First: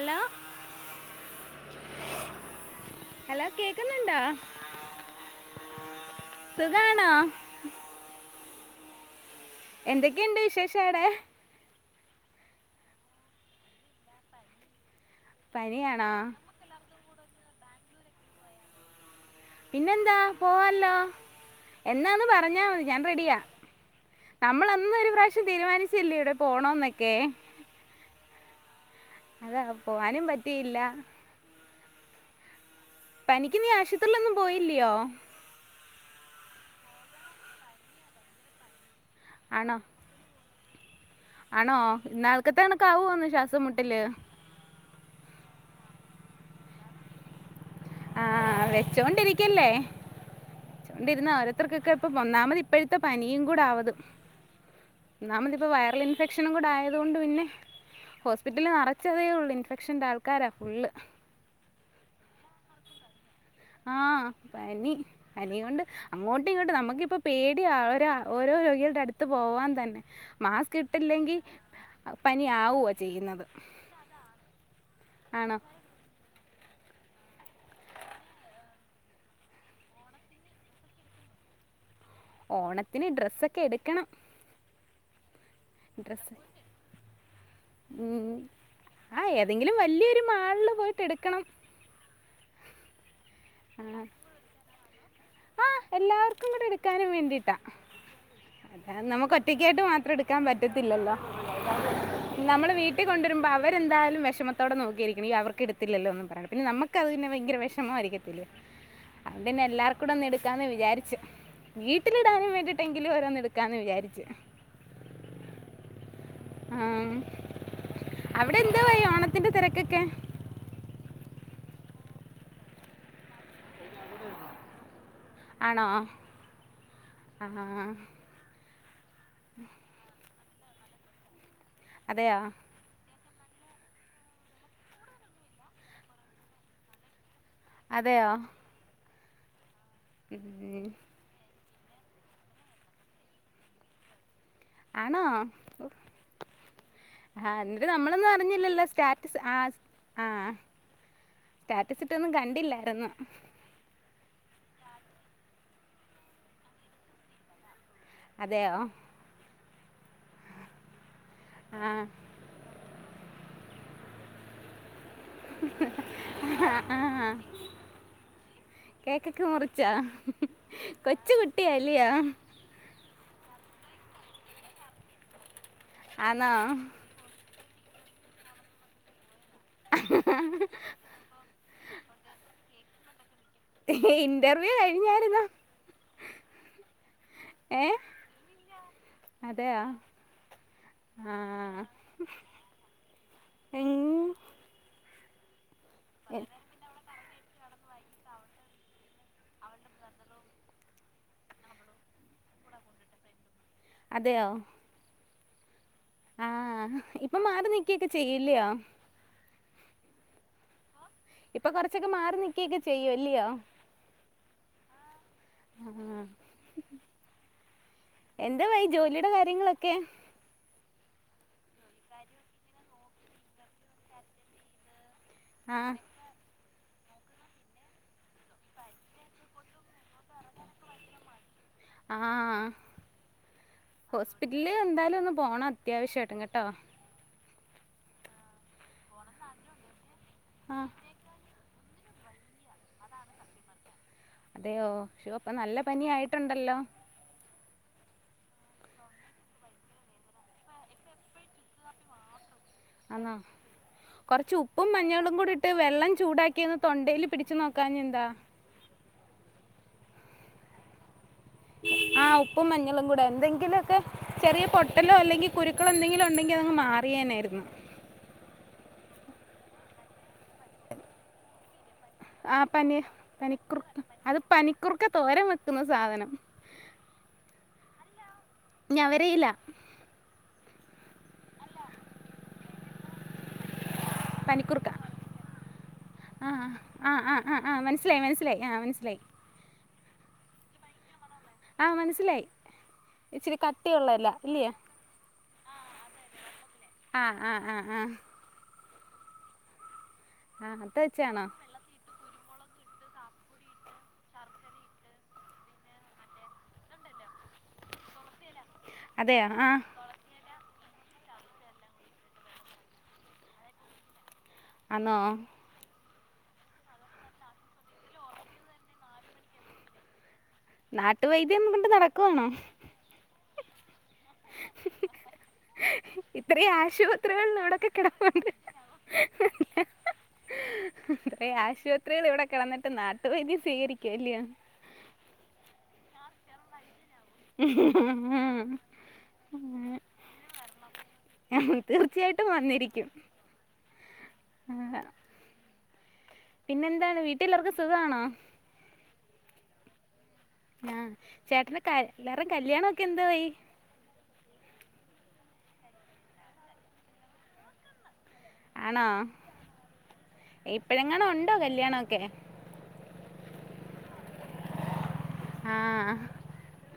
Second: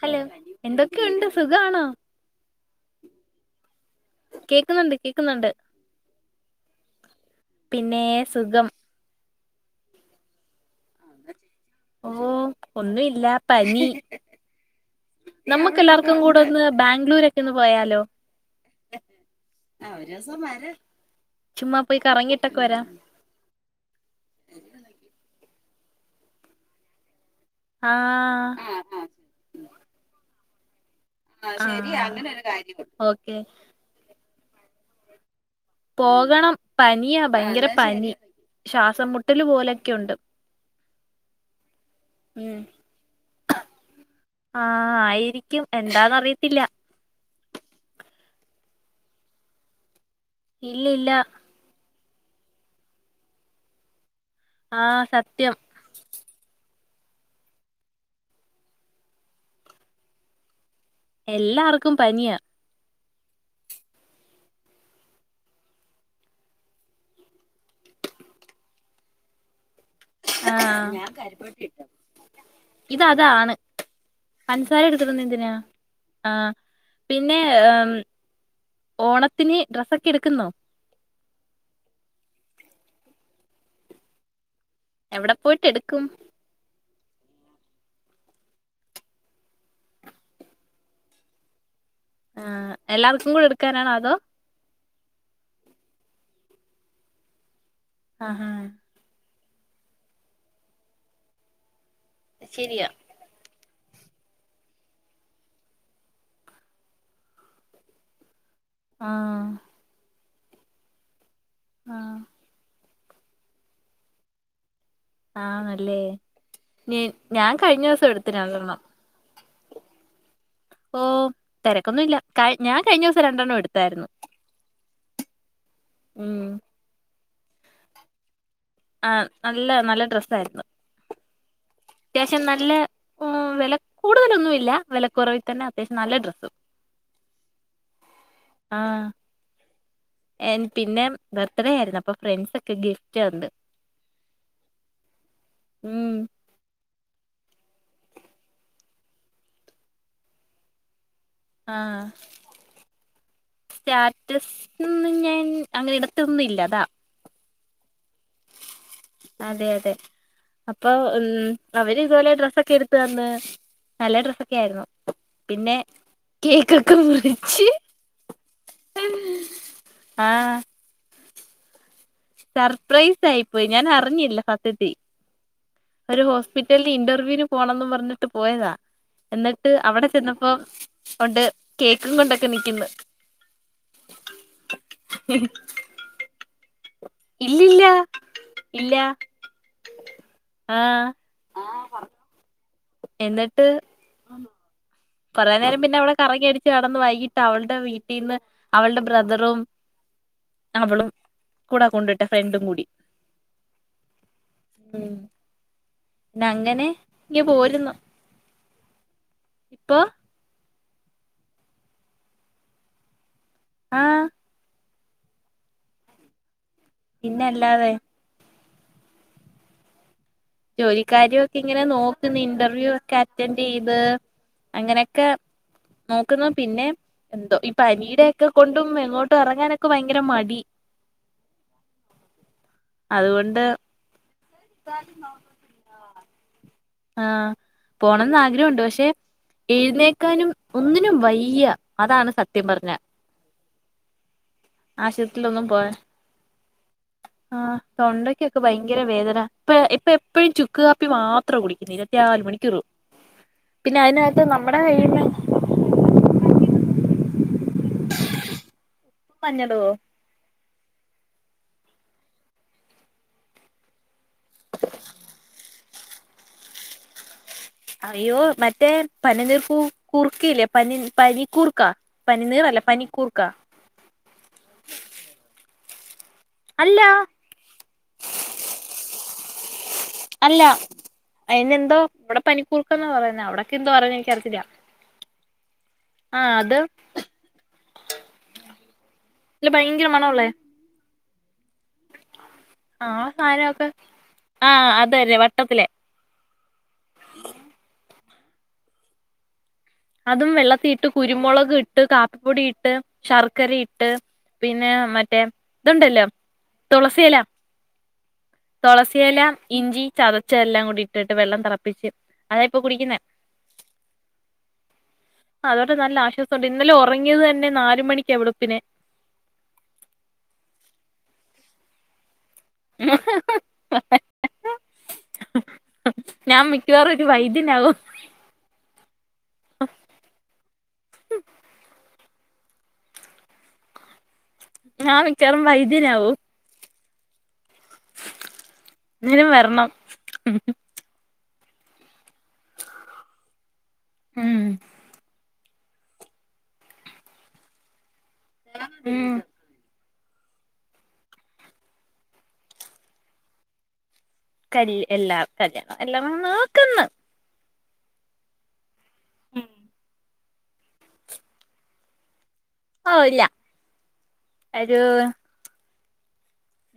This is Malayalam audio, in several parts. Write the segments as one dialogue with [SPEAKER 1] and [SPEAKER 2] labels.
[SPEAKER 1] ഹലോ എന്തൊക്കെയുണ്ട് സുഖാണോ
[SPEAKER 2] ഹലോ കേൾക്കുന്നുണ്ടോ
[SPEAKER 1] കേക്കുന്നുണ്ട് കേക്കുന്നുണ്ട്
[SPEAKER 2] സുഖാണോ
[SPEAKER 1] പിന്നേ സുഖം
[SPEAKER 2] എന്തൊക്കേണ്ട് വിശേഷ അടെ
[SPEAKER 1] ഓ ഒന്നു ഇല്ല പനി നമ്മുക്ക്
[SPEAKER 2] പനിയാണോ
[SPEAKER 1] എല്ലാർക്കും കൂടെ ഒന്ന് ബാംഗ്ലൂരൊക്കെ ഒന്ന് പോയാലോ
[SPEAKER 2] പിന്നെന്താ പോവാല്ലോ
[SPEAKER 1] ചുമ്മാ പോയി
[SPEAKER 2] എന്നാന്ന്
[SPEAKER 1] കറങ്ങിട്ടൊക്കെ
[SPEAKER 2] പറഞ്ഞാ മതി
[SPEAKER 1] വരാം
[SPEAKER 2] ഞാൻ റെഡിയാ നമ്മള് അന്ന് ഒരു പ്രാവശ്യം തീരുമാനിച്ചില്ലേ എവിടെ പോണോന്നൊക്കെ
[SPEAKER 1] ആഹ്
[SPEAKER 2] ട്ടിയില്ല
[SPEAKER 1] ആഹ് ശരി അങ്ങനെൊരു കാര്യ [unintelligible]
[SPEAKER 2] പനിക്ക് നീ ആശുപത്രിയിലൊന്നും പോയില്ലയോ
[SPEAKER 1] പോകണം പനിയാ ഭയങ്കര പനി ശ്വാസം മുട്ടല്
[SPEAKER 2] ആണോ
[SPEAKER 1] പോലൊക്കെയുണ്ട്
[SPEAKER 2] ആണോ ഇന്നാൾക്കത്തണക്കാവോന്ന് ശ്വാസം മുട്ടല്
[SPEAKER 1] ആഹ് ആയിരിക്കും എന്താന്നറിയത്തില്ല
[SPEAKER 2] ആഹ് വെച്ചോണ്ടിരിക്കല്ലേ
[SPEAKER 1] ഇല്ല ഇല്ല
[SPEAKER 2] വെച്ചോണ്ടിരുന്നാ ഓരോത്തർക്കൊക്കെ ഇപ്പ ഒന്നാമത് ഇപ്പോഴത്തെ പനിയും കൂട ആവത്
[SPEAKER 1] ആഹ് സത്യം
[SPEAKER 2] ഒന്നാമത് ഇപ്പോ വൈറൽ ഇൻഫെക്ഷനും കൂടെ ആയത് തോണ്ട് പിന്നെ ഹോസ്പിറ്റൽല് നെറച്ചതേ ഉള്ളൂ ഇൻഫെക്ഷൻ്റെ ആൾക്കാരാണ് ഫുള്ള്
[SPEAKER 1] എല്ലാർക്കും പനിയാ
[SPEAKER 2] ആഹ് പനി പനി കൊണ്ട് അങ്ങോട്ടും ഇങ്ങോട്ട് നമ്മുക്കിപ്പ പേടിയാ ഓരോ ത് രോഗികൾടെ അടുത്ത് പോവാൻ തൻ മാസ്ക്
[SPEAKER 1] ആഹ്
[SPEAKER 2] ഇട്ടില്ലെങ്കി പനി ആഉആ ചെയ്യുന്നത്.
[SPEAKER 1] ഇതതാണ് പൻസാര എടുത്തിടുന്നെ എന്തിനാ
[SPEAKER 2] ആണോ
[SPEAKER 1] ആഹ് പിന്നെ എം ഓണത്തിന് ഡ്രസ്സൊക്കെ എടുക്കുന്നോ?
[SPEAKER 2] ഓണത്തിന് ഡ്രെസ്സൊക്കെ എടുക്കണം
[SPEAKER 1] എവിടെ പോയിട്ട് എടുക്കും?
[SPEAKER 2] ഉം ആഹ് ഏതെങ്കിലും വല്ല്യോരു മാൾല് പോയിട്ട് എടുക്കണം
[SPEAKER 1] ആഹ് എല്ലാർക്കും കൂടെ എടുക്കാനാണോ അതോ
[SPEAKER 2] ആഹ് എല്ലാർക്കും കുടെ എടുക്കാനും വേണ്ടിട്ടാ
[SPEAKER 1] ആഹ് ഹ
[SPEAKER 2] ട്ടിക്കേട്ട് മാത്രം എടുക്കാൻ പറ്റത്തില്ലല്ലോ. നമ്മൾ വീട്ടിൽ കൊണ്ടൊരുമ്പോ ആവ് വരെന്തായാലും വെഷമത്തോടെ നോക്കിയിരിക്ണ്. ഈ അവർക് എടുത്തില്ലല്ലോ ഒന്നും പറയണം. പിന്നെ നമുക്കത് പിന്നെ ഭയങ്കര വെഷമമായിരിക്കത്തില്ലേ
[SPEAKER 1] ആഹ്
[SPEAKER 2] അടെന്നെ എല്ലാർ കൂടെ ഒന്ന് എടുക്കാന്ന് വിചാരിച്ചു.
[SPEAKER 1] ആഹ്
[SPEAKER 2] വീട്ടിലിടാനും വേണ്ടി ട്ടെങ്കിലു രോന്ന് എടുക്കാന്ന് വിചാരിച്ച്
[SPEAKER 1] ആണല്ലേ ഞേ
[SPEAKER 2] ആം.
[SPEAKER 1] ഞാൻ കഴിഞ്ഞോസം എടുത്ത് രണ്ടെണ്ണം
[SPEAKER 2] ന്തിന്റെ തിരക്കൊക്കെ
[SPEAKER 1] ഓഹ് തിരക്കൊന്നും ഇല്ല. കായ് ഞാൻ കഴിഞ്ഞോസം രണ്ടെണ്ണം എടുത്തായിരുന്നു.
[SPEAKER 2] ആണോ
[SPEAKER 1] ഉം
[SPEAKER 2] ആഹ്
[SPEAKER 1] ആഹ് നല്ല നല്ല ഡ്രസ്സ് ആയിരുന്നു.
[SPEAKER 2] അതെയോ
[SPEAKER 1] അത്യാവശ്യം നല്ല ഉം വെല കൂടുതലൊന്നു ഇല്ല വെലക്കുറവിൽ തന്നെ അത്യാവശ്യം നല്ല ഡ്രസ്സും
[SPEAKER 2] അതെയോ
[SPEAKER 1] ഏം
[SPEAKER 2] ഉം.
[SPEAKER 1] പിന്നെ ബെർത്ത്ഡേ ആയിര്ന്ന് അപ്പൊ ഫ്രണ്ട്സാെക്കെ ഗിഫ്റ്റ് തന്ന്
[SPEAKER 2] ആണോ ഓഹ്
[SPEAKER 1] ഉം
[SPEAKER 2] ആഹ് ന്നിട്ട് നമ്മളൊന്നും അറിഞ്ഞില്ലല്ലോ സ്റ്റാറ്റസ് ആഹ് സ് ആഹ്
[SPEAKER 1] ആഹ്
[SPEAKER 2] സ്റ്റാറ്റസിട്ടാെന്നും കണ്ടില്ലായ്ര്ന്ന്
[SPEAKER 1] റ്റസാെന്നും ഞാൻ അങ്ങനെ ഇടത്തൊന്നും ഇല്ല അതാ
[SPEAKER 2] അതെയോ
[SPEAKER 1] അതെ അതെ അപ്പൊ ഉം
[SPEAKER 2] ആ
[SPEAKER 1] അവര് ഇതുപോലെ ഡ്രസ്സൊക്കെ എടുത്തു തന്ന് നല്ല ഡ്രസ്സൊക്കെ ആയിരുന്നു പിന്നെ കേക്കൊക്കെ
[SPEAKER 2] ആ
[SPEAKER 1] മുറിച്ച്
[SPEAKER 2] കേക്കൊക്കെ മുറിച്ചാ
[SPEAKER 1] ആഹ്
[SPEAKER 2] കൊച്ച് കുട്ടിയാ
[SPEAKER 1] സർപ്രൈസ് ആയിപ്പോയി ഞാൻ അറിഞ്ഞില്ല സത്യത്തി ഒരു
[SPEAKER 2] ആണോ
[SPEAKER 1] ഹോസ്പിറ്റലില് ഇന്റർവ്യൂവിന് പോണംന്ന് പറഞ്ഞിട്ട് പോയതാ എന്നിട്ട് അവിടെ ചെന്നപ്പോ ഒണ്ട് കേക്കും കൊണ്ടൊക്കെ നിക്കുന്ന്
[SPEAKER 2] ഇന്റർവ്യൂ കഴിഞ്ഞായിരുന്നോ
[SPEAKER 1] ഇല്ലില്ല
[SPEAKER 2] ഏ
[SPEAKER 1] ഇല്ലാ
[SPEAKER 2] ആഹ്
[SPEAKER 1] എന്നിട്ട് കൊറേ നേരം പിന്നെ അവിടെ കറങ്ങി അടിച്ച് നടന്ന് വൈകി അവളുടെ വീട്ടീന്ന് അവളുടെ ബ്രദറും അവളും കൂടാ കൊണ്ട് വിട്ടേ ഫ്രണ്ടും കൂടി
[SPEAKER 2] അതെയോ
[SPEAKER 1] ഉം പിന്നെ അങ്ങനെ
[SPEAKER 2] ആഹ്
[SPEAKER 1] ഇങ്ങ്
[SPEAKER 2] ഇപ്പം മാറി
[SPEAKER 1] പോരുന്നു
[SPEAKER 2] നിക്കുവൊക്കെ ചെയ്യും ഇല്ലിയോ
[SPEAKER 1] ഇപ്പൊ
[SPEAKER 2] ഇപ്പൊ കൊറച്ചൊക്കെ മാറി നിക്കുയൊക്കെ ചെയ്യും അല്ലിയോ
[SPEAKER 1] ആഹ്
[SPEAKER 2] ആഹ്
[SPEAKER 1] പിന്നല്ലാതെ
[SPEAKER 2] എന്തോ ആയി ജോലിയുടെ കാര്യങ്ങളൊക്കെ
[SPEAKER 1] ജോലി കാര്യം ഒക്കെ ഇങ്ങനെ നോക്കുന്ന് ഇന്റർവ്യൂ ഒക്കെ അറ്റൻഡ് ചെയ്ത് അങ്ങനെ ക്കെ
[SPEAKER 2] ആ
[SPEAKER 1] നോക്കുന്ന പിന്നെ എന്തോ ഈ പനിയുടെ ഒക്കെ കൊണ്ടും എങ്ങോട്ടും ഇറങ്ങാനൊക്കെ ഭയങ്കര മടി
[SPEAKER 2] ആഹ്
[SPEAKER 1] അതുകൊണ്ട്
[SPEAKER 2] ഹോസ്പിറ്റലില് എന്തായാലും ഒന്ന് പോണം അത്യാവശ്യമായിട്ടും കേട്ടോ
[SPEAKER 1] ആഹ് പോണംന്ന് ആഗ്രഹമുണ്ട് പക്ഷേ എഴുന്നേക്കാനും
[SPEAKER 2] ആ
[SPEAKER 1] ഒന്നിനും വയ്യ അതാണ് സത്യം പറഞ്ഞാ
[SPEAKER 2] അതെയോ ശോ അപ്പോ
[SPEAKER 1] ആശുപത്രിയിലൊന്നും
[SPEAKER 2] നല്ല
[SPEAKER 1] പോവാൻ
[SPEAKER 2] പനി ആയിട്ടുണ്ടല്ലോ
[SPEAKER 1] ആഹ് തൊണ്ടക്കൊക്കെ ഭയങ്കര വേദന ഇപ്പ ഇപ്പ എപ്പഴും ചുക്ക് കാപ്പി മാ ത്രാ കുടിക്കുന്നേ ഇരുപത്തിനാല് മണി
[SPEAKER 2] ആന്നോ കൊറച്ച്
[SPEAKER 1] നമ്മുടെ
[SPEAKER 2] ഉപ്പും
[SPEAKER 1] കഴിയുന്ന
[SPEAKER 2] മഞ്ഞളും കൂടി ഇട്ട് വെള്ളം ചൂടാക്കി ഒന്ന് തൊണ്ടേല് പിടിച്ചു നോ ക്കാഞ്ഞേ എന്താ
[SPEAKER 1] ഉപ്പും മഞ്ഞളോ
[SPEAKER 2] ആഹ് ഉപ്പും മഞ്ഞളും കൂടെ എന്തെങ്കിലും ഒക്കെ ചെറിയ പൊട്ടലോ അല്ലെങ്കിൽ കുരു ക്കൾ എന്തങ്കിലും ഉണ്ടെങ്കിൽ അതങ്ങ് മാറിയേനെയാരുന്ന്
[SPEAKER 1] അയ്യോ മറ്റേ പനിനീർകൂർക്ക ഇല്ലേ പനി പനിക്കൂർക്ക
[SPEAKER 2] ആ
[SPEAKER 1] പനിനീറല്ല
[SPEAKER 2] പനി
[SPEAKER 1] പനിക്കൂർക്ക
[SPEAKER 2] പനിക്കുർ അത് പനിക്കുറുക്ക തോരം വെക്കുന്ന സാധനം
[SPEAKER 1] അല്ല
[SPEAKER 2] ഞാ വര ഇല്ല
[SPEAKER 1] അല്ല അതിന് എന്തോ ഇവിടെ പനിക്കൂർക്കന്നാ പറയുന്ന അവിടക്കെ
[SPEAKER 2] പനിക്കുർക്ക ആ
[SPEAKER 1] ആഹ് അത്
[SPEAKER 2] ആ ആ ആ ആ് മനസ്സിലായി മനസ്സിലായി ആ മനസ്സില
[SPEAKER 1] ഭയങ്കര മണള്ളെ
[SPEAKER 2] ആഹ് മനസ്സിലായി
[SPEAKER 1] ആ
[SPEAKER 2] ഇച്ചിരി
[SPEAKER 1] സാധനമൊക്കെ
[SPEAKER 2] കട്ടിയള്ളല്ല ഇല്ലയേ
[SPEAKER 1] ആഹ് അത് തന്നെ വട്ടത്തിലെ
[SPEAKER 2] ആഹ് ആഹ് ആഹ് ആഹ
[SPEAKER 1] അതും
[SPEAKER 2] ആഹ്
[SPEAKER 1] വെള്ളത്തി
[SPEAKER 2] അത്
[SPEAKER 1] ഇട്ട്
[SPEAKER 2] വെച്ചാണോ
[SPEAKER 1] കുരുമുളക് ഇട്ട് കാ പ്പിപ്പൊടി ഇട്ട് ശർക്കര ഇട്ട് പിന്നെ മറ്റേ ഇതുണ്ടല്ലോ തുളസില തുളസില
[SPEAKER 2] അതെയോ ആഹ്
[SPEAKER 1] ഇഞ്ചി ചതച്ച എല്ലാം കൂടി ഇട്ടിട്ട് വെള്ളം തിളപ്പിച്ച് അതാ ഇപ്പൊ കുടിക്കുന്നേ
[SPEAKER 2] ആന്നോ
[SPEAKER 1] ആ അതോണ്ട് നല്ല വിശ്വാസമുണ്ട് ഇന്നലെ ഉറങ്ങിയത് തന്നെ നാല മണിക്ക് എവിടെപ്പന്നെ
[SPEAKER 2] നാട്ടുവൈദ്യംം കൊണ്ട് നടക്കുവാണോ
[SPEAKER 1] ആ [unintelligible]
[SPEAKER 2] [unintelligible]
[SPEAKER 1] ഞാൻ
[SPEAKER 2] ഇത്രയും
[SPEAKER 1] മിക്കവാറും ഒരു
[SPEAKER 2] ആശുപത്രികൾ നോടക്കെ
[SPEAKER 1] വൈദ്യനാവും
[SPEAKER 2] കിടപ്പണ്ട് ഇ ആശുപത്രികൾ ഇവിടെ കിടന്നിട്ട് നാട്ടുപദ്യ സ്വീകരിക്കുവല്ലയോ
[SPEAKER 1] നാന് കരമ്പ ഇതേ അു
[SPEAKER 2] എ
[SPEAKER 1] എന്തേലും വരണം
[SPEAKER 2] [unintelligible] തീർച്ചയായിട്ടും വന്നിരിക്കും
[SPEAKER 1] ഉം
[SPEAKER 2] ആ പിന്നെ എന്താണ് വീട്ടിലാവർക്കും സുഖമാണോ
[SPEAKER 1] [unintelligible]
[SPEAKER 2] ആഹ ചേട്ടന എല്ലാരും കല്യാണൊക്കെ എന്താ വയി
[SPEAKER 1] കല് എല്ലാം കല്യാണം എല്ലാം നോക്കന്ന്
[SPEAKER 2] ആണോ ഇപ്പഴെങ്ങണോ ഉണ്ടോ കല്യാണൊക്കെ
[SPEAKER 1] ല്ല ഒരു
[SPEAKER 2] ആഹ്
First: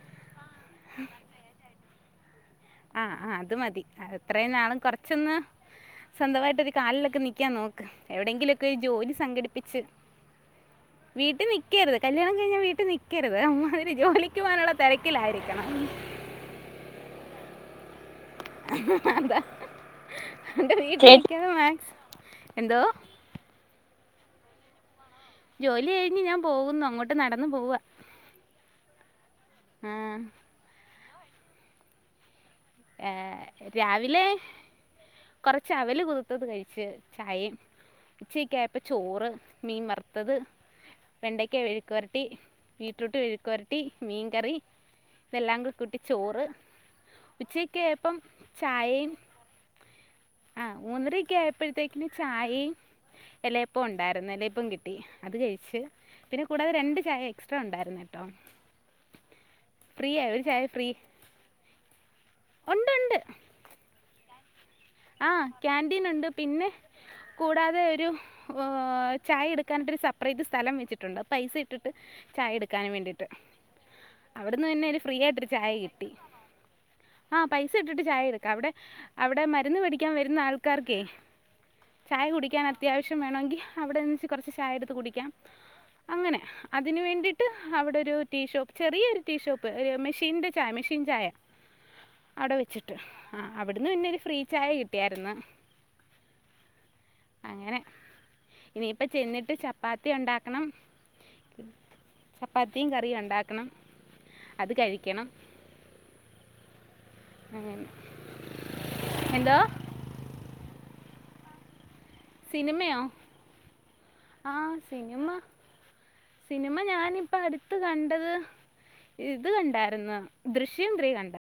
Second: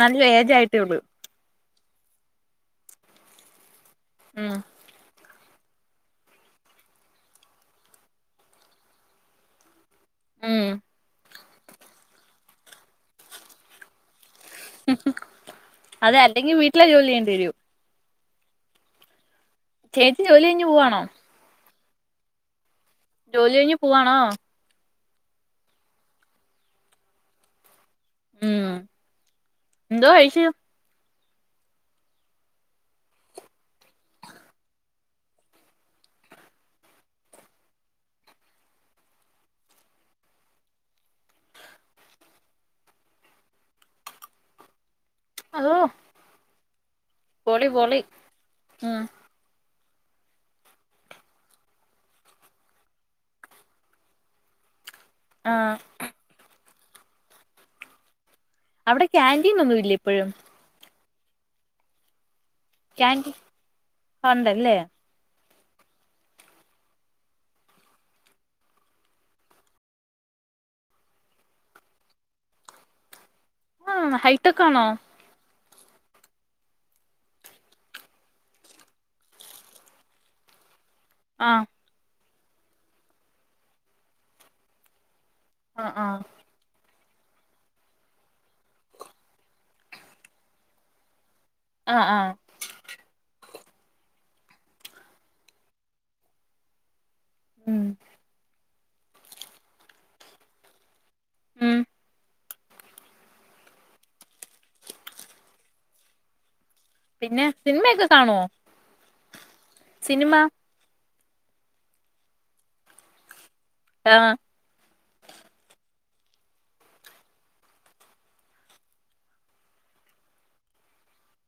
[SPEAKER 1] നല്ല ഏജ ആയിട്ടേള്ളു
[SPEAKER 2] ആഹ ആ അത് മതി എത്രയും
[SPEAKER 1] ഉം
[SPEAKER 2] നാളും കൊറച്ചൊന്ന് സ്വന്തമായിട്ട് ഒരു കാലിലൊക്കെ നിക്കാൻ നോക്ക് എവിടെയെങ്കിലുംൊക്കെ ജോലി സംഘടിപ്പിിച്ചച്ച്
[SPEAKER 1] ഉം
[SPEAKER 2] വീട്ടിൽ നിിക്കക്കരുത് കല്യാണം കഴിഞ്ഞാൽ വീട്ടിൽ നിിക്കരുത് അ്മാതി ജോലി ുവാനുള്ള തിരക്കിലായിരിക്കണം
[SPEAKER 1] അതെ അല്ലെങ്കിൽ വീട്ടിലെ ജോലി ചെയ്യേണ്ടി വരും
[SPEAKER 2] ാ
[SPEAKER 1] ചേച്ചി ജോലി കഴിഞ്ഞ് പോവാണോ
[SPEAKER 2] എന്തോ
[SPEAKER 1] ജോലി കഴിഞ്ഞഞ് പോവവാണോ
[SPEAKER 2] ജോലി കഴിഞ്ഞ് ഞാൻ പോകുന്നു അങ്ങോട്ട് നടന്നു പോവാ
[SPEAKER 1] ഉം എന്തോ
[SPEAKER 2] ആഹ്
[SPEAKER 1] കഴിച്ച
[SPEAKER 2] ഏർ രാവിലെ കൊറച്ച് അവല് കുതിത്തത് കഴിച്ചു ചായ ചച്ചക്കപ്പ ചോറ് മീൻ വറുത്തത് വെണ്ടയ്ക്ക വെഴുക്ക്ുരട്ടി ബീടറൂട്ട് വെഴുക്ക്ുരട്ടി മീൻകറി വെല്ലാങ്ക
[SPEAKER 1] അതോ
[SPEAKER 2] കൂട്ടി ചോറ്
[SPEAKER 1] പൊളി പൊളി
[SPEAKER 2] ഉച്ചക്ക്പ്പം
[SPEAKER 1] ഉം
[SPEAKER 2] ചായയും ആ ഊന്നരക്കെ ആയപ്പോഴത്തേക്കിന് ചായയും ഇലപ്പ ഉണ്ടായിരുന്നു എലപ്പം കിട്ടി അത്
[SPEAKER 1] ആ
[SPEAKER 2] കഴിിച്ചച്ച് പിന്നെ കൂടാതെ രണ്ട് ചായ എക്സ്ട്രാ ഉണ്ടായിരുന്നു കേട്ടോ
[SPEAKER 1] അവിടെ കാക്യാാന്റീൻ ഒന്നും ഇല്ല
[SPEAKER 2] ഫ്രീ
[SPEAKER 1] ഇപ്പോഴും
[SPEAKER 2] ആയി ഒരു ചായ ഫ്രീ ഉണ്ട് ഉണ്ട്
[SPEAKER 1] ൻീ ഉണ്ടല്ലേ
[SPEAKER 2] ആ ക്യാാന്റീൻ ഉണ്ട് പിന്നെ കൂടാതെ ഒരു ചായ എടുക്കാനിട്ട്രു സെപ്പറേറ്റ് സ്ഥലം വെച്ചിട്ടുണ്ട് പൈസ ഇട്ടിട്ട് ചായ എടുക്കാനും വേണ്ടിട്ട്.
[SPEAKER 1] ആ ഹൈടെക്
[SPEAKER 2] അവിടുന്ന്
[SPEAKER 1] ആണോ
[SPEAKER 2] പിന്നെഇനി ഫ്രീ ആയിട്ടെ ചായ കിട്ടി. ആഹ് പൈസ ഇട്ടിട്ട് ചായ എടുക്കാ. അവ്ടെ, അവ്ടെ മറ്റേ മരുന്ന് വേടിക്കാൻ വരുന്ന ആൾക്കാർക്കേയ്
[SPEAKER 1] ആഹ്.
[SPEAKER 2] ചായ കുടിക്കാൻ അത്യാവശ്യം വേണോൻങ്കി, അവടന്ന്ച്ച് കുറ ച്ച് ചായ ടത്ത് കുടിക്കാം.
[SPEAKER 1] ആഹ്, ആഹ്.
[SPEAKER 2] തിന്ന് വേണ്ടിയിട്ട്, അവിടെ ഒരു ടീഷോപ്പ്. ചെറിയൊരു ടീഷോപ്പ്. ഒര് മെഷീൻ്റെ ചായ, മെഷീൻ ചായ.
[SPEAKER 1] ആ ആ
[SPEAKER 2] അടെ വെച്ചിട്ട്. ആഹ്, അവിടുന്ന് പിന്നെ ഒര് ഫ്രീ ചായ കിട്ടിയായിരുന്ന്
[SPEAKER 1] ഉം
[SPEAKER 2] അങ്ങനെ- ഇനിയിപ്പ ചെന്നിട്ട് ചപ്പാത്തി ഉണ്ടാക്കണം.
[SPEAKER 1] ഉം
[SPEAKER 2] ചപ്പാത്തിയും കറിയും ഒണ്ടാക്കണം അത് കഴിക്കണം.
[SPEAKER 1] പിന്നെ
[SPEAKER 2] അങ്ങനെ
[SPEAKER 1] സിനിമയൊക്കെ കാണുവോ
[SPEAKER 2] എന്തോ
[SPEAKER 1] സിനിമ?
[SPEAKER 2] സിനിമയോ
[SPEAKER 1] ആ
[SPEAKER 2] ആഹ് സിനിമ- സിനിമ ഞാനിപ്പൊ അടുത്ത് കണ്ടത്. ഇത് കണ്ടായിരുന്നു ദൃശ്യം ത്രീ കണ്ട്.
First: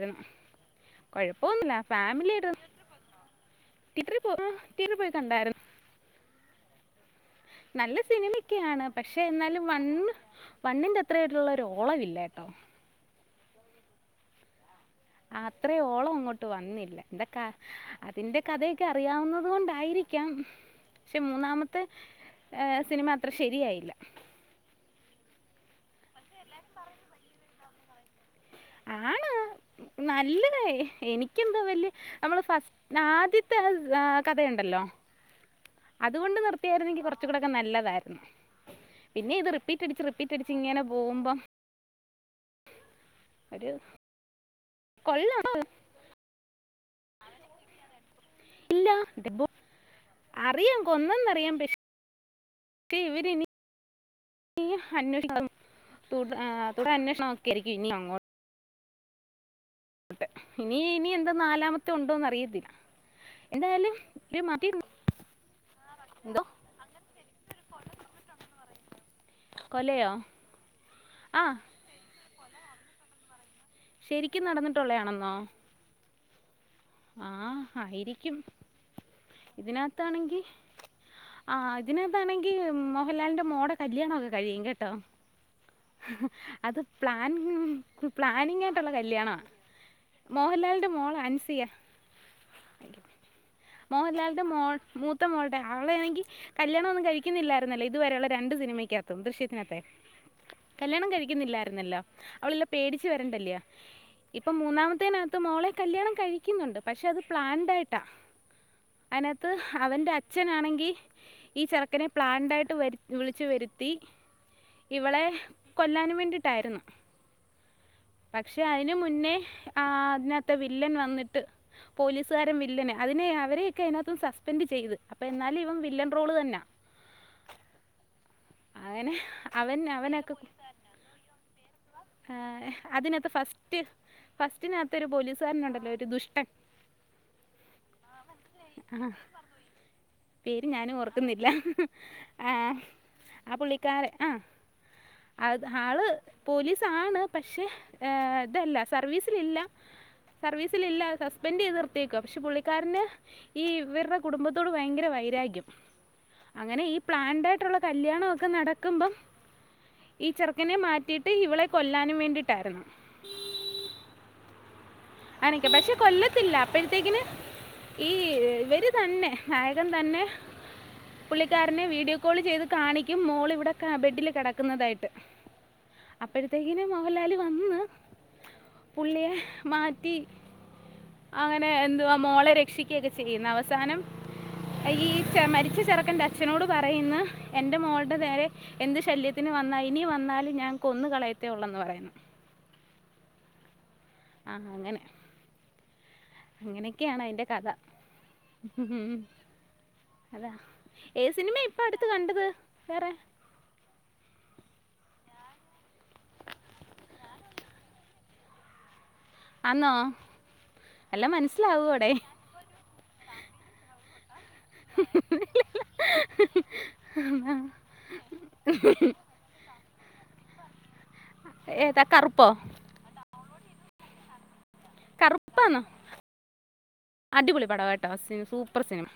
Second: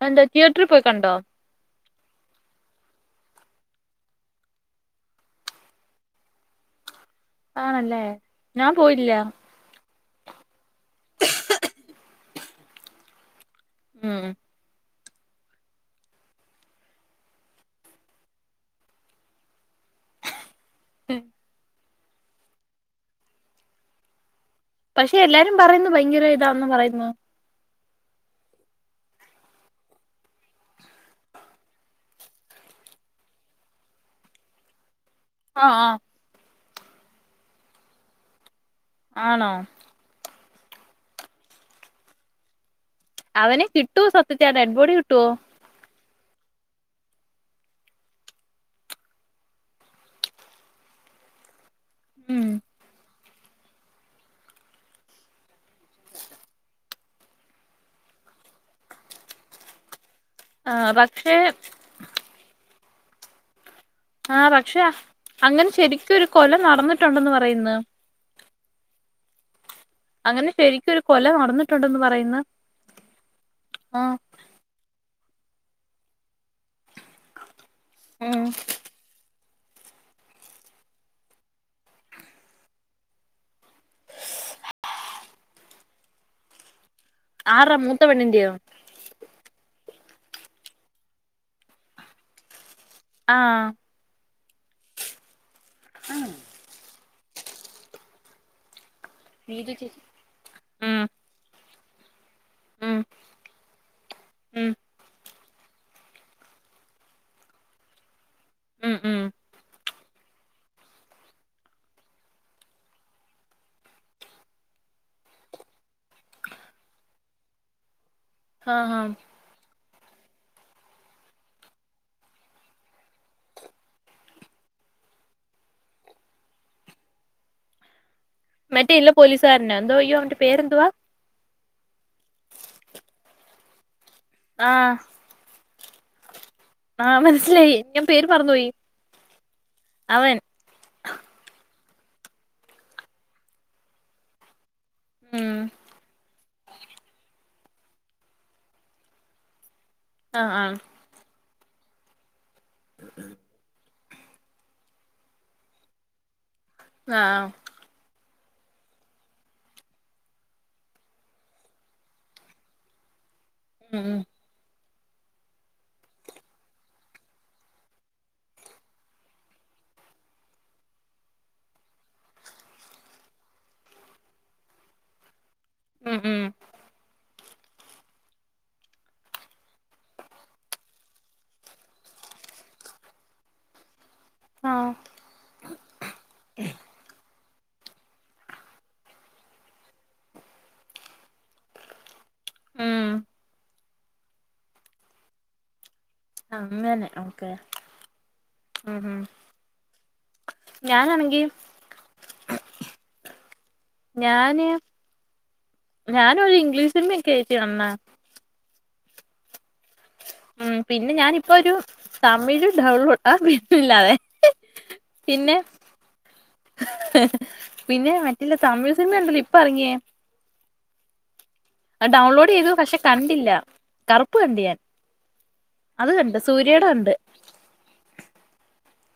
[SPEAKER 1] അതെന്താ തീയറ്ററിൽ പോയി കണ്ടോ?
[SPEAKER 2] ഫാമിലി ആയിട്ട് തിയേറ്ററിൽ പോ തിയേറ്ററിൽ പോയി കണ്ടാര്ന്നു. നല്ല
[SPEAKER 1] ആണല്ലേ ഞാൻ
[SPEAKER 2] സിനിമെക്കെയാണ്
[SPEAKER 1] പോയില്ല
[SPEAKER 2] പക്ഷെ എന്നാലും വണ്ണ്. വണ്ണിന്റെ അത്രേ ആയിട്ടുള്ള ഒരോളം ഇല്ലാട്ടോ.
[SPEAKER 1] ഉം.
[SPEAKER 2] അത്രയോളം അങ്ങോട്ട് വന്നില്ല എന്ത അതിന്റെ കഥയൊക്കെ അറിയാവുന്നുന്നത് കൊണ്ടായിരിക്കും. പക്ഷെ മൂന്നാമത്തെ സിനിമ അത്ര ശരിയായില്ല.
[SPEAKER 1] പക്ഷെ എല്ലാരും പറയുന്നു ഭയങ്കര ഇതാന്ന് പറയുന്നു.
[SPEAKER 2] ആണ്. നല്ലത് എനിക്കെന്താ വലിയ നമ്മള് ഫസ്റ്റ് ആദ്യത്തെ കഥയുണ്ടല്ലോ. ഇല്ലാ-
[SPEAKER 1] ആ ആ
[SPEAKER 2] അതുകൊണ്ട് നിർത്തിയായിരുന്നെങ്കിൽ കൊറച്ച് കൂടൊക്കെ നല്ലതാരുന്നു പിന്നെ ഇത്
[SPEAKER 1] ആണോ
[SPEAKER 2] റിപ്പീറ്റ്ടിച്ച് റിപ്പീറ്റ്. തിരിച്ച് ഇങ്ങനെ പോകുമ്പം- ഒരു
[SPEAKER 1] അവനെക്ക് കിട്ടുവോ സത്യത്തിൽ ആ ഡെഡ് ബോഡി കിട്ടുവോ?
[SPEAKER 2] കൊള്ളാം ഇല്ല ഡെ ഡ്അറിയാം കൊ കൊന്നന്നറിയാം പ
[SPEAKER 1] ഉം
[SPEAKER 2] ഇവരിനി- ഇ അന്വേഷണം തുടർ അന്വേഷണം ഒക്കെ ആയിരിക്കും ഇനി അങ്ങോട്ട്. ട്ടെ
[SPEAKER 1] ആ
[SPEAKER 2] ഇനി ഇനി എന്താ
[SPEAKER 1] പക്ഷെ
[SPEAKER 2] നാലാമത്തെ ഉണ്ടോന്ന് അറിയത്തില്ല എന്തായാലും. ഒരു
[SPEAKER 1] ആഹ്
[SPEAKER 2] മതി
[SPEAKER 1] പക്ഷെ അങ്ങനെ ശരിക്കും ഒരു
[SPEAKER 2] എന്തോ
[SPEAKER 1] കൊല നടന്നിട്ടുണ്ടെന്ന് പറയുന്ന്.
[SPEAKER 2] കൊലയോ
[SPEAKER 1] അങ്ങനെ ശരിക്കും ഒരു കൊല
[SPEAKER 2] ആ
[SPEAKER 1] നടന്നിട്ടുണ്ടന്ന് പറയുന്ന്- ആ
[SPEAKER 2] ശരിക്കും നടന്നിട്ടുള്ളയാണെന്നോ? ആഹ് ആയിരിക്കും ഇതിനകത്താണെങ്കി. ആ അതിനെന്താണെങ്കി മോഹൻലാലിന്റെ മോടെ കല്യാണം ഒക്കെ കഴിയും കേട്ടോ. അത്. പ്ലാൻ
[SPEAKER 1] ആര്ടാ മൂത്ത പെണ്ണിന്റെയോ
[SPEAKER 2] പ്ലാനിങ്ങായിട്ടുള്ള കല്ല്യാണ മോഹൻലാലിൻ്റെ മോൾ അൻസിയ
[SPEAKER 1] ആഹ്
[SPEAKER 2] മോഹൻലാലിന്റെ മോൾ മൂത്ത മോളുടെ അവളാണെങ്കിൽ കല്യാണം ഒന്നും കഴിക്കുന്നില്ലായിരുന്നല്ലോ ഇതുവരെെയുള്ള രണ്ട് സിനിമയ്ക്കത്തും.
[SPEAKER 1] നീതു
[SPEAKER 2] ദൃശ്യത്തിനത്തെ
[SPEAKER 1] ചേച്ചി ഉം
[SPEAKER 2] കല്യാണം കഴിക്കുന്നില്ലായിരുന്നല്ലോ? അവളില്ല
[SPEAKER 1] ഉം
[SPEAKER 2] പേടിച്ചു വെരണ്ടല്ലിയോ ഇപ്പ
[SPEAKER 1] ഉം
[SPEAKER 2] മൂന്നാമത്തേനാത്ത് മോളെ കല്യാണം കഴി കഴിക്കുന്നുണ്ട്പക്ഷേ അത് പ്ലാൻഡ് ആയിട്ടാ
[SPEAKER 1] ഉം ഉം
[SPEAKER 2] അതിനാത്ത്- അവൻ്റെ അച്ഛനാണെങ്കി ഈ ചെറുക്കനെ പ്ലാൻഡായിട്ട് വരു വിളിച്ചു വരുത്തി. ഇവളെ കൊല്ലാനു വേണ്ടിട്ടാരുന്നു പക്ഷേ
[SPEAKER 1] ആ
[SPEAKER 2] അയിന്
[SPEAKER 1] ആ
[SPEAKER 2] മുന്നേ ആഹ് അതിനത്തെ വില്ലൻ വന്നിട്ട് പോലീസുകാരും വില്ലന് അതിനെ അവരെയൊക്കെ അതിനകത്തും സസ്പെൻഡ് ചെയ്ത് അപ്പ എന്നാലും ഇവൻ വില്ലൻ റോള് തന്നാ.
[SPEAKER 1] മറ്റേ ഇല്ല പോലീസുകാരനോ
[SPEAKER 2] അവൻ
[SPEAKER 1] എന്തോ അയ്യോ
[SPEAKER 2] അവനൊക്കെ
[SPEAKER 1] അവന്റെ പേരെന്തുവാ
[SPEAKER 2] ആ അതിനകത്ത് ഫസ്റ്റ് ഫസ്റ്റിനകത്ത ഒരു പോലീസുകാരനുണ്ടല്ലോ ഒരു ദുഷ്
[SPEAKER 1] ആഹ മനസ്സിലായി ഞാൻ പേര് മറന്നു പോയി
[SPEAKER 2] ആ
[SPEAKER 1] അവൻ
[SPEAKER 2] കട്ടുന്നില്ല ആഹ് ആ പുള്ളിക്കാരൻ ആ
[SPEAKER 1] ഉം
[SPEAKER 2] അത് ആള് പോലീസാണ് പക്ഷേ ഇതല്ല സർവീസിലില്ല
[SPEAKER 1] ആ ആ
[SPEAKER 2] സർവീസിലില്ല സസ്പെൻഡ് ചെയ്ത് നിർത്തിയേക്കുക പക്ഷെ പുള്ളിക്കാരന് ഈ ഇവർഡ കുടുംബത്തോട് ഭയങ്കര വൈരാഗ്യം അങ്ങനെ ഈ
[SPEAKER 1] ആ
[SPEAKER 2] പ്ലാൻഡയിട്ടുള്ള കല്യാണംഒ ഒക്കെ നടക്കുമ്പം ക്ക ഈ ചെറുക്കനെ മാറ്റിയിട്ട് ഇവളെ കൊല്ലാനും വേണ്ടിയിട്ടായിരുന്ന്
[SPEAKER 1] ഉം ഉം
[SPEAKER 2] അനക്ക പക്ഷെ കൊല്ലത്തില്ല അപ്പഴത്തേക്കിന് ഈ ഇവര് തന്നെ നായകൻ തന്നെ പുള്ളിക്കാരനെ വീഡിയോ കോൾ ചെയ്ത് കാണിക്കും മോള് ഇവിടെ ബെഡില് കിടക്കുന്നതായിട്ട്
[SPEAKER 1] ഉം ഉം
[SPEAKER 2] അപ്പോഴത്തേക്കിന് മോഹൻലാല് വന്ന് പുള്ളിയെ മാ റ്റി അങ്ങനെ എന്തുവാ മോളെ രക്ഷിക്കുകയൊക്കെ ചെയ്യുന്ന അവസാനം
[SPEAKER 1] ആ
[SPEAKER 2] അ ഈ മരിച്ച ചെറക്കന്റെ അച്ഛനോട് പറയുന്ന് എൻ്റെ മോളുടെ നേരെ എന്ത് ശല്യത്തിന് വന്നാ ഇനി വന്നാലും ഞാൻ കൊന്ന് കളയത്തേ ഉള്ളൂന്ന് പറയുന്ന്
[SPEAKER 1] ഉം
[SPEAKER 2] ആ അങ്ങനെ
[SPEAKER 1] അങ്ങനെ
[SPEAKER 2] അങ്ങനെയൊക്കെയാണ് അയിന്റെ
[SPEAKER 1] ഓക്കെ
[SPEAKER 2] കഥ
[SPEAKER 1] ഉം ഉം
[SPEAKER 2] അതാ ഏത്
[SPEAKER 1] ഞാനാണെങ്കി
[SPEAKER 2] സിനിമയാ ഇപ്പ അടുത്ത് കണ്ടത് വേറെ
[SPEAKER 1] ഞാന് ഞാന് ഒരു ഇംഗ്ലീഷ് സിനിമഒക്കെയാച്ചി കാണാണ
[SPEAKER 2] ആന്നോ
[SPEAKER 1] ഉം പിന്നെ ഞാനിപ്പൊ ഒരു തമിഴ് ഡൗൺലോഡ് ആ പിന്നില്ലാതെ പിന്നെ പിന്നെ മറ്റില്ല തമിഴ് സിനിമ ഉണ്ടല്ലോ ഇപ്പ ഇറങ്ങിയേ
[SPEAKER 2] ഏതാ കറുപ്പോ
[SPEAKER 1] ഡൗൺലോഡ് ചെയ്തു പക്ഷെ കണ്ടില്ല കറുപ്പ് കണ്ട് ഞാൻ
[SPEAKER 2] കറുപ്പാന്നോ
[SPEAKER 1] അത് കണ്ട് സൂര്യയുടെ കണ്ട്
[SPEAKER 2] അടിപൊളി പടവാട്ടോ സൂപ്പർ സിനിമ